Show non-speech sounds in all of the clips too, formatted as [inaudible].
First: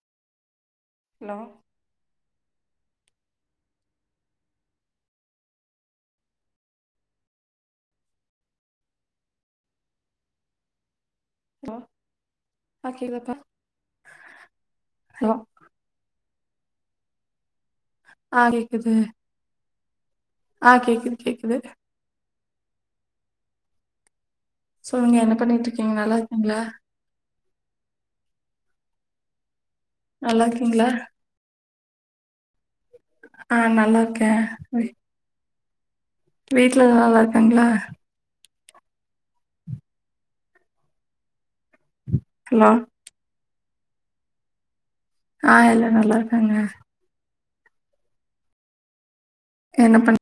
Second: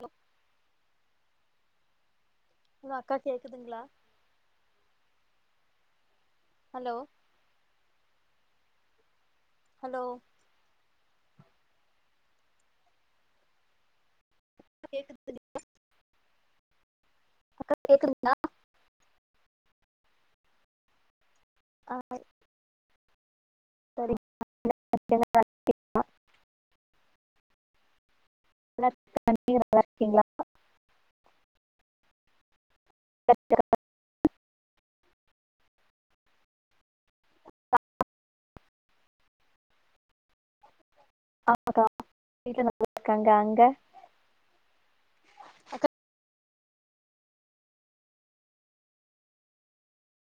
Hello hello hello அக்கா கேக்குதுங்ளா hello hello hello அ [unintelligible] [inaudible] அக்கா கேக்குதுங்ளா ஆ கேக்குது ஆ கேக்குது கேக்குது [inaudible] சொல்லுங்க என்ன சரிங்க பண்ணிட்ருக்கீங்க நல்லா இருக்கீங்ளா நல்லா இருக்கே [inaudible] நீங்க நல்லா இருக்கீங்ளா நல்லாருக்கீங்ளா அ நல்லார்க்கே வீட்ல எல்லா நல்லா இருக்காங்ளா ஆமாக்கா வீட்ல ஹலோ நல்லா இருக்காங்க அங்க ஆ எல்லா நல்லாருக்காங்க என்ன பண்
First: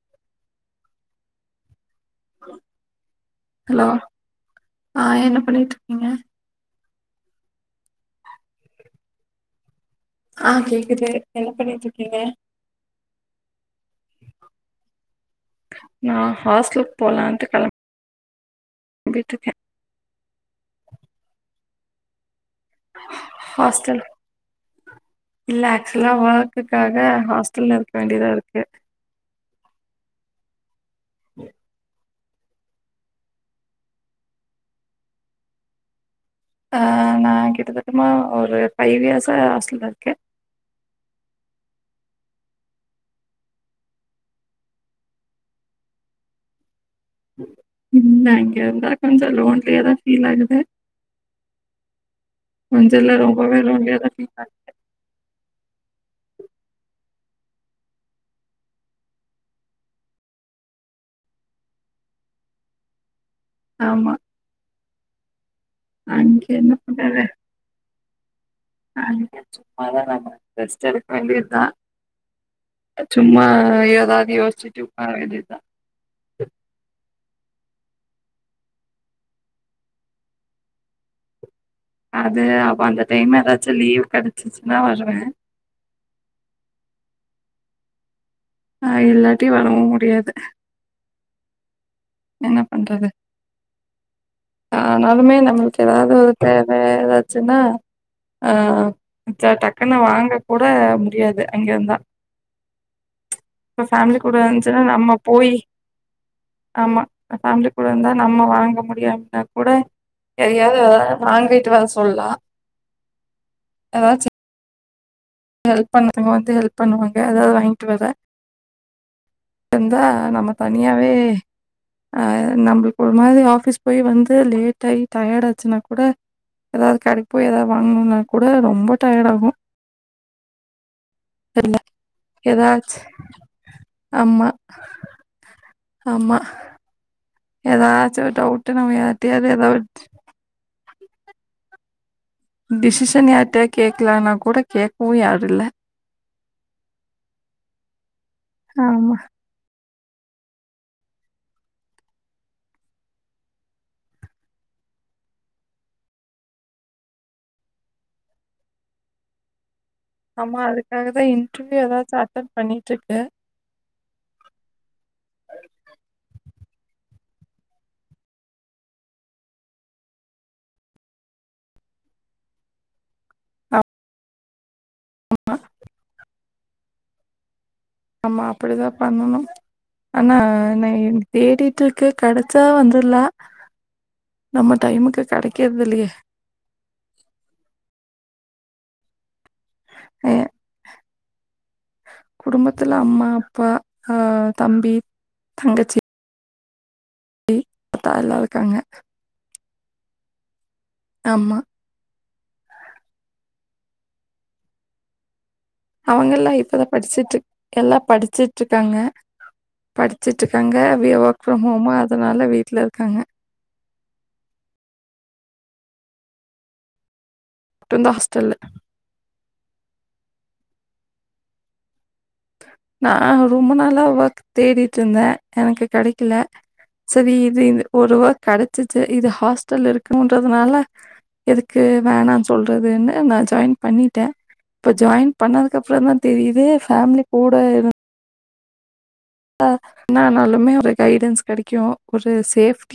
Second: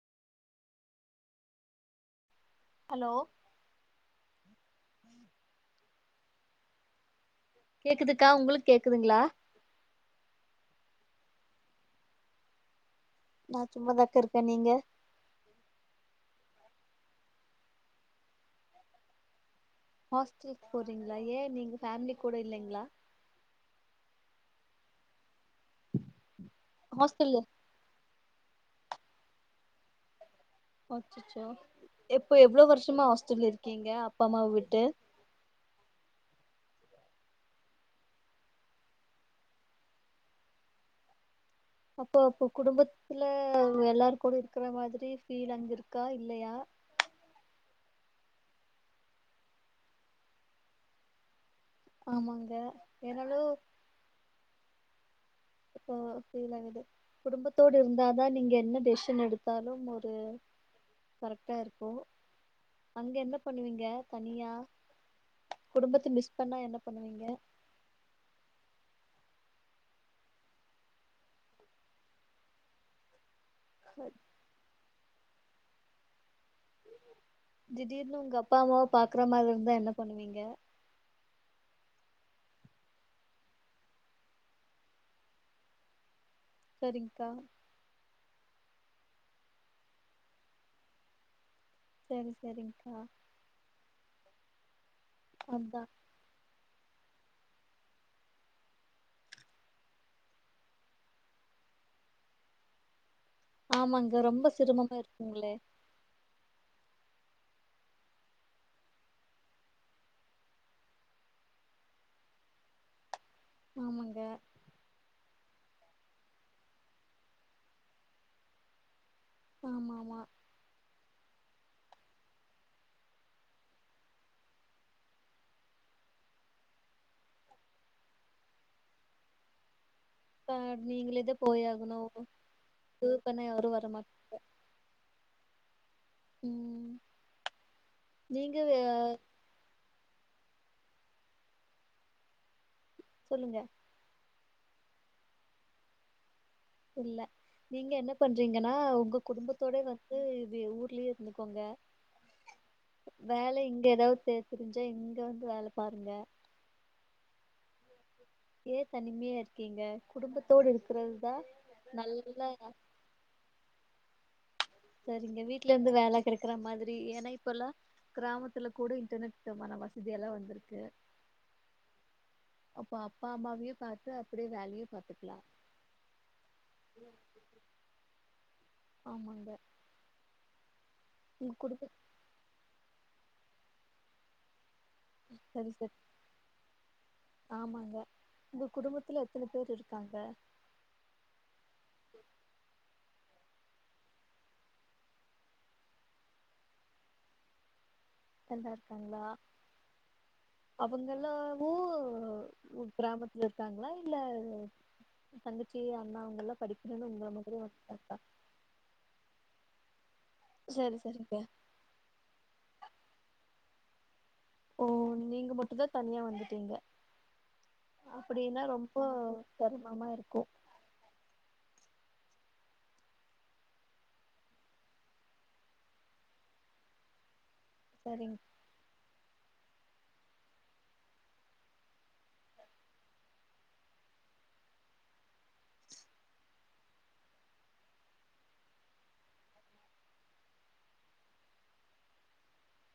[unintelligible] அலோ ஹலோ ஆ என்ன பண்ணிகிட்ருக்கீங்க கேக்குதுக்கா உங்களுக் கேக்குதுங்ளா ஆ கேக்குது என்ன பண்ணிட்ருக்கீங்க நா சும்மாதாக்கா இருக்கே நீங்க நா ஹாஸ்டலுக் போலான்ட்டு கெளம் பிட்ருக்கே ஹாஸ்டலுக் போறீங்ளா ஏ நீங்க ஃபேம்லி கூட இல்லெங்ளா ஹாஸ்டல் இல்ல ஆக்சுலா ஒர்க்குகாக ஹாஸ்டல்ல இர் வேண்டியதா இருக்கு அச்சச்சோ இப்போ எவ்ளோ வர்ஷமா ஹாஸ்டல்ல இருக்கீங்க அப்பா அம்மாவ விட்டு ஆ நா கிட்டத்தட்டமா ஒரு ஃபைவ் இயர்ஸா ஹாஸ்டல்ல இருக்கே அப்போ இப்ப குடும்பத்துல எல்லார் கூட இருக்ற மாதிரி ஃபீல் அங்க இருக்கா இல்லையா ம் இல்ல இங்கர்ந்தா கொஞ்சோ லோன்லியாதா ஃபீல் ஆகுது ஆமாங்க கொஞ்சோ இல்ல என்னாலு ரொம்பவே லோன்லியாதா ஃபீல் ஆகுது. அப்போ ஃபீல்ல விடு குடும்பத்தோட இருந்தாதா நீங்க என்ன டெசிஷன் எடுத்தாலு ஒரு கரெக்டா இருக்கு அங்க என்ன பண்ணுவீங்க ஆமா. தனியா குடும்பத்த மிஸ் அங்க பண்ணா என்ன பண்றது? பண்ணுவீங்க அங்க சும்மாவே நா ரெஸ்ட் எடுக்கவேண்டியதா சும்மா ஆ ஏதாது யோச்ட்டு உக்காரவேண்டியதா திடீர்னு உங்க அப்பா அம்மாவ பாக்குற மாரி இருந்தா என்ன பண்ணுவீங்க அது அப்ப அந்த டைம்ல எதாச்சு லீவ் கெடச்சிச்சின்னா வருவே சரிங்க்கா ஆ இல்லாட்டி வரவு முடியாது சேரி என்ன சேரிங்க்கா பண்றது? ஆனாலுமே நம்ளுக்கு அதா ஏதாது ஒரு தேவ ஏதாச்சுனா ஆ டக்குன்னு வாங்க கூட முடியாது அங்கிர்ந்தா இப்ப ஆமாங்க ஃபேம்லி கூட ரொம்ப இருந்ச்சுனா சிரமமா நம்ம போயி இருக்குங்களே ஆமா ஃபேம்லி கூடர்ந்தா நம்ம வாங்க முடியாட்னா கூட எதையாது வாங்கிட்டு வர சொல்லா ஆமங்க ஹெல்ப் பண்றவங்க வந்து ஹெல்ப் பண்ணுவாங்க ஏதாது வாய்ட்டு வரே ஆமா வந்தா ஆமா நம்ம தனியாவே ஆ நம்ளுக்கு ஒரு மாரி ஆஃபிஸ் போய் வந்து லேட்டாயி டயர்டு ஆச்சுனா கூட ஏதாது கடைகுபோய் ஏதாவது வாங்ணுனா கூட ரொம்ப டயர்ட் ஆகு கா நீங்ளேயேது போயாகணு ஏதாச்சு ப்ரூவ் பண்ணா யாரு வரமாட் ஆமா ஆமா ம் ஏதாச்சு ஒரு நீங்க டவுட்டுனா அஹ், யார்‌டயாது எதாவ்து டிசிஷன் சொல்லுங்க யார்ட்டியாது கேக்லானா கூட கேக்கவு யாரு இல்ல இல்ல நீங்க என்ன பண்றீங்கனா ஆமா உங்க குடும்பத்தோட வந் ந்து இது ஊர்லியே இருந்துக்கோங்க வேல இங்க ஏதாவ்து தெரிஞ்சா இங்க வந்து வேல பாருங்க ஏ தனிமையா இருக்கீங்க ஆமா குடும்பத்தோட அதுக்காக இருக்றதுதா நல்லா அ செரிங்க வீட்லருந்து வேல கெடைக்குற மாதிரி ஏனா இப்பல்லா கிராமத்துல கூட இன்டர்நெட்டுமான வசதி எல்லா வந்ருக்கு அப்போ அப்பா அம்மாவையு ஆ- பாத்து அப்டியே வேலையு பாத்துக்லா ஆமா அப்டிதா பண்ணணு ஆமாங்க ஆனா நா உங்க குடும்ப தேடிட்ருக்கு கெடச்சா வந்துர்லா நம்ம டைமுக்கு சரி கெடைக்கற்து சரி இல்லயே ஆமாங்க ஒங்க குடும்பத்துல எத்தன பேரு இருக்காங்க அஹ் குடும்பத்துல அம்மா அப்பா அ தம்பி தங்கச்சி அப்த்தாலா எல்லா நல்லா இருக்காங்க அவுங்க ஆமா எல்லாவு ஊ கிராமத்துல இருக்காங்களா இல்ல தங்கச்சி அண்ணா அவங்க அவுங்க எல்லா எல்லாம் படிக்கணுன்னு ஒங்ள மாதிரி வந்துட்டாங்ளா ட்டுருக்காங்க படிச்சுட்டு இருக்காங்க சரி அப்டியே சரிங்க ஒர்க் ஃப்ரம் ஹோம் அதனால வீட்டுல இருக்காங்க ஓ நீங்க மட்டுந்தா தனியா வந்துட்டீங்க மட்டும்தான் ஹாஸ்டல்ல அப்புடின்னா ரொம் ஓ செர்ம்மா இருக்கோ நா ரொம்ப நாளா ஒர்க் தேடிட்டுருந்தே எனக்கு கெடைக்குல செரி இது இந்த் ஒருவா சரிங் கெடைச்சிச்சு இது ஹாஸ்டல் இருக்குன்றதுனால எதுக்கு வேணா சொல்றதுன்னு நா ஜாய்ன்ட் பண்ணிடே இப்ப ஜாய்ன் பண்ணதுக்கு அப்புறோ தா தெரியுது ஃபேமிலி கூட இருந் அ என்ன ஆனாலுமே ஒரு கைடன்ஸ் கெடைக்கூ ஒரு சேஃப்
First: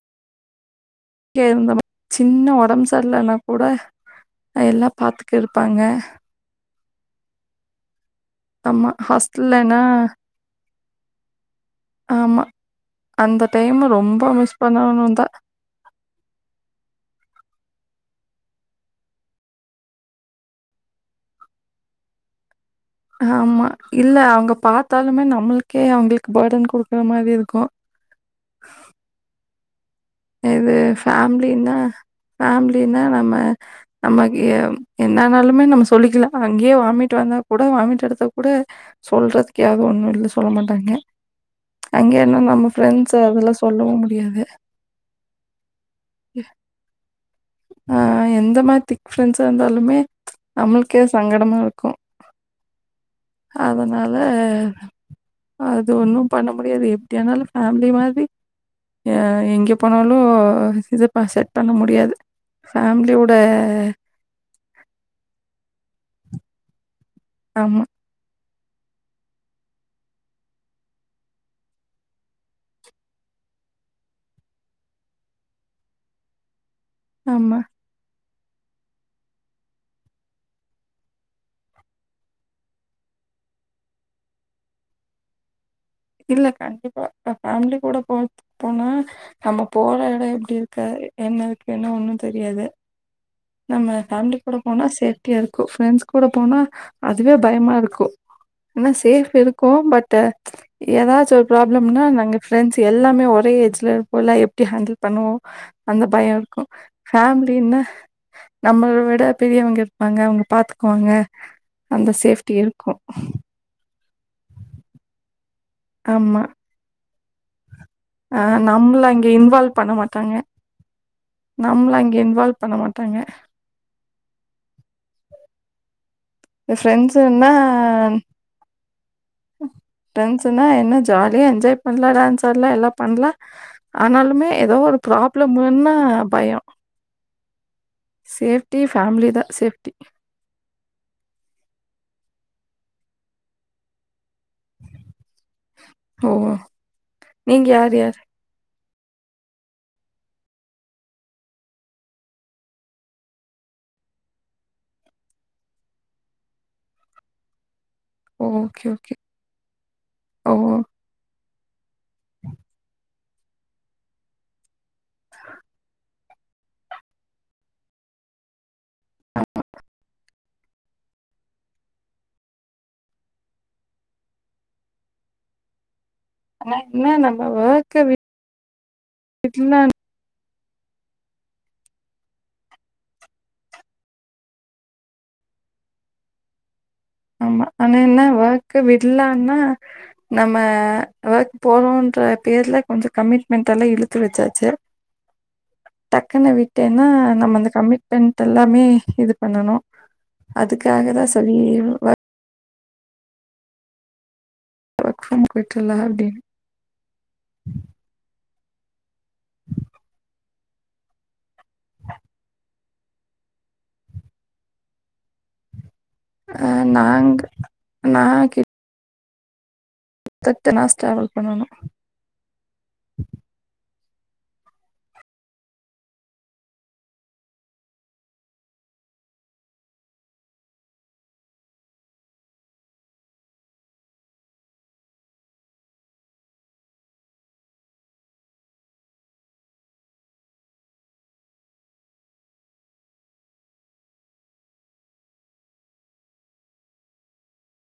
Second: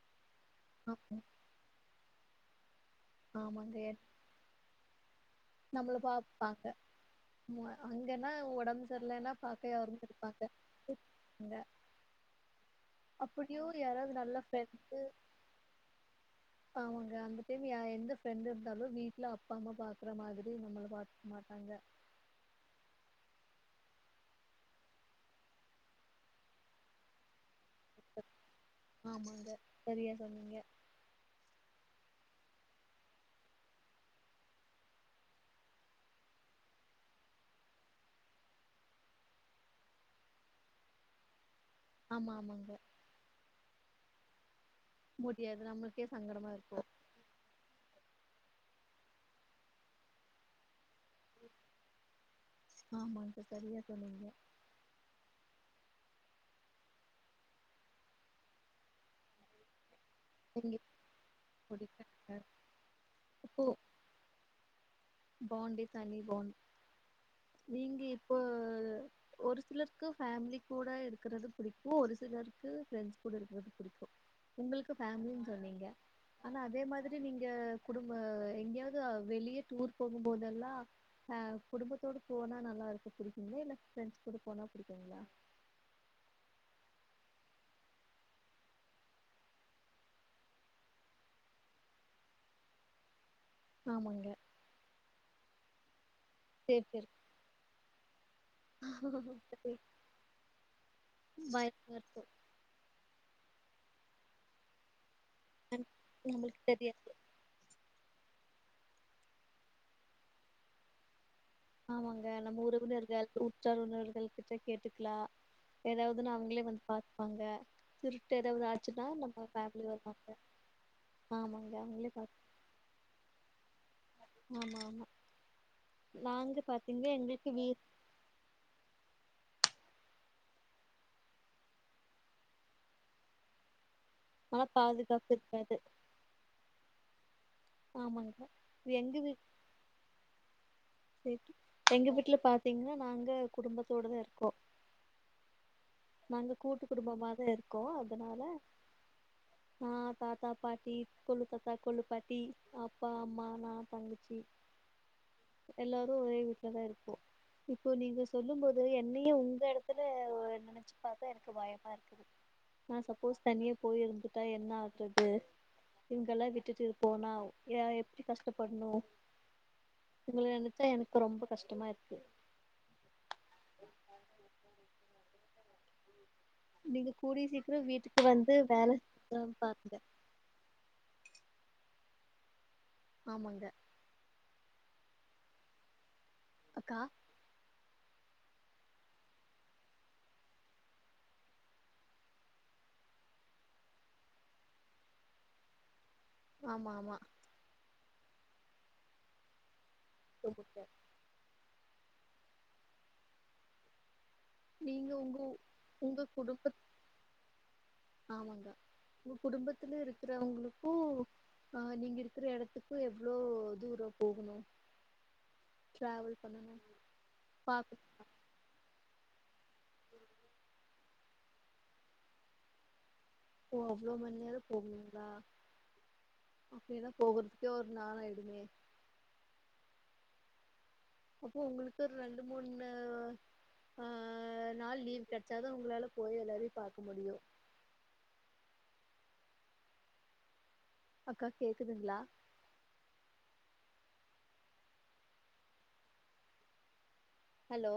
பாப்போ கே இருந்தம் சின்ன ஒடம் சரில்லன்னா கூட ஆமாங்க எல்லா பாத்து நம்மள பாப் பாக்க ம்மொ அங்கன்னா ஒடம்பு ஆமா சர்ல்லன்னா பாக்க ஹாஸ்டல்லன்னா யாரூ இருப்பாங்க அங்க ஆமா அந்த அப்டியு டைம் யாராவது ரொம்ப நல்ல மிஸ் பண்ணுவன் தா ஆமாங்க அந்த டைம் ஏ எந்த ப்ரெண்ட் இருந்தாலு வீட்ல அப்பா அம்மா பாக் இருக்கர மாதிரி நம்மள பாத்துக்க மாட்டாங்க ஆம்மா இல்ல அவுங்க பாத்தாலுமே நம்மளுக்கே அவங்களுக்கு பேர்டன் குடுக்குற மாதிரி இருக்கோ ஆமாங்க செரியா இது ஃபேமிலின்னா ஃபேமிலின்னா நம்ம நம்மக்கி என்னனாலுமே நம்ம சொல்லிக்கில அங்கேயே வாமிட் வந்தா கூட வாமிட் எடுத்தா கூட சொல்றதுக்கு யாரு ஒண்ணுல்ல சொல்ல மாட்டாங்க அங்கே ஆமா என்னனா நம்ம ஆமாங்க பிரெண்ட்ஸ் அதெல்லா சொல்லவூ முடியாது முடியாது நம்மளுக்கே சங்கடமா இருக்கே ஆ எந்த மாத் திக் ப்ரெண்ட்ஸா இருந்தாலுமே நம்மளுக்கே சங்கடமா இருக்கூ ஆமாங் அதுனால அது ஒன்னூ பண்ண முடியாது எப்டியானாலு ஃபேமிலி மாதிரி அ எங்கேப் போனாலூ எங்க இதப்பா செட் பண்ண முடிக்க முடியாது ஃபேமிலியோட இப்போ ப பாண்டே தனி பாண்ட் ஆமாம் நீங்க இப்போ ஒரு சிலருக்கு ஃபேமிலி கூட இருக்குறது புடிக்கூ ஒரு சிலருக்கு ப்ரெண்ட்ஸ் கூட இருக்குறது புடிக்கூ உங்களுக்கு பேமிலின்னு சொன்னீங்க ஆனா அதே மாதிரித் ஃபர்ஸ்ட் நீங்க ஆமாம் குடும்ப எங்கேயாவது அ வெளியே டூர் போகூ போதெல்லா ஆ குடும்பத்தோட போனா நல்லா இருக்கு புடிக்குங்களா இல்ல ஃப்ரெண்ட்ஸ் கூட போனா புடிக்குங்களா இல்ல கண்டிப்பா நா ஃபேமிலி கூட போறத்துக்கு போனா நம்ம போற எடோ எப்டி இருக்க என்ன இருக் என்ன ஒண்ணு தெரியாது [inaudible] நம்ம ஆமாங்க ஃபேமிலி கூட போனா சேப்டியாருக்கூ ப்ரெண்ட்ஸ் கூட போனா சேஃப்டி இருக்கு அதுவே பயமா இருக்கூ ஏனா சேஃப் இருக்கூ பட் அ ஏதாச்சு ஒரு பயமா ப்ராப்ளம்னா இருக்கு நாங்க ஃப்ரெண்ட்ஸ் எல்லாமே ஒரே ஏஜ்ல இருப்போம்ல்ல எப்டி ஹேண்டில் பண்ணுவோ அந்த பயம் நம்மளுக்கு இருக்கோ தெரியாது ஃபேமிலின்னா நம்மள விட பெரியவங்க இருப்பாங்க அவங்க பாத்துக்குவாங்க ஆமாங்க நம்ம ஊருக்குள்ள இருக்க எல் குரூப் செர்னு ஒருத்தல கிட்ட கேட்டுக்கலா ஏதாவதுன்னா ஆமா. அவுங்களே வந்துப் பாத்துப்பாங்க திருட்டு அ ஏதாவது நம்மள ஆச்சுன்னா அங்க நம்ம ஃபேமிலி வருவாங்க ஆமாங்க நம்மளா அவங்களே ஆங்க பாத்து இன்வால்வ் பண்ண மாட்டாங்க ஆமாம்மா ஃப்ரெண்ட்ஸ் எங்களுக்கு இருந்தா வீ ஃப்ரெண்ட்ஸ்னா என்ன ஜாலியா என்ஜாய் பண்ணலா டான்ஸ் ஆடலா எல்லா பண்லா ஆனாலுமே ஆனா ஏதோ ஒரு பாதுகாப்பு ப்ராப்ளம் இருக்காது வந்தா பயோ ஆமாங்க சேஃப்டி இது எங்க ஃபேமிலி தா சேஃப்டி செகி எங்க வீட்ல பாத்தீங்கன்னா நாங்க குடும்பத்தோடதாருக்கோ ஓ! நாங்க கூட்டு குடும்பமாதா நீங்க இருக்கோ யார் யார்? அதனால நா தாத்தா பாட்டி கொழு தாத்தா கொழு பாட்டி அப்பா அம்மா நா தங்கச்சி எல்லாரு ஒரே வீட்ல தாருக்கோ இப்போ நீங்க ஓ! சொல்லும் போது ஓகே, ஓகே. என்னையு உங்க இடத்து ஓ! இதுல நெனைச்சு பாத்தா எனக்கு பயமாருக்குது ஆ சப்போஸ் தனியா போயிருந்துட்டா என்ன ஆகுறது இவுங்கெல்லா விட்டுட்டு போனா யா எ எப்டி கஷ்டப்பட்ணு ஆ உங்கள நெனைச்சா எனக்கு ரொம்ப கஷ்டமா இருக்கு ஆனா என்ன நீங்க நம்ம கூடிய சீக்கிரோ வொர்க்க வீட்டுக்கு வந்து வேல விடலான் பாப்பீங்க ஆமாங்க அக்கா ஆமா ஆனா என்ன வொர்க் விடலன்னா நம்ம ஒர்க் போறோன்ற பேர்ல கொஞ்சோ கமிட்மெண்ட்டெல்லா இழுத்து வச்சாச்சு டக்குன்னு ஆமா விட்டேன்னா ஆமா நம்ம அந்த கமிட்மெண்ட் எல்லாமே இது பண்ணணு ரொம்ப அதுக்காகதா சொல்லிரனு நீங்க ஒர்க் உங்க ஃப்ரம் வீட்ல உங்க அப்டின்னு குடும்ப ஆமாங்க [unintelligible] குடும்பத்துல இருக்கிறவங்களுக்கு ஆ நீங்க இருக்கிற இடத்துக்கு எவ்ளோ தூரம் போகணு டிராவல் அ பண்ணணு நாங்க பாக்க நா கி பத்து நாஸ் ட்ராவல் பண்ணணு ஓ அவ்ளோ மண் நேரோ போவீங்ளா ஓகேனா போகறதுக்கே ஒரு நாள் ஆய்டுமே அப்போ உங்களுக்கு ஒரு ரெண்டு மூணு ஆ நாள் லீவ் கெடைச்சாதா உங்களால போய் எல்லாரையு பாக்க முடியு அக்கா கேக்குதுங்ளா ஹலோ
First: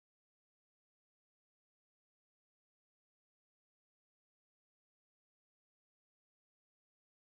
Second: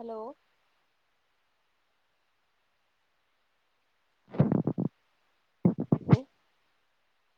ஹலோ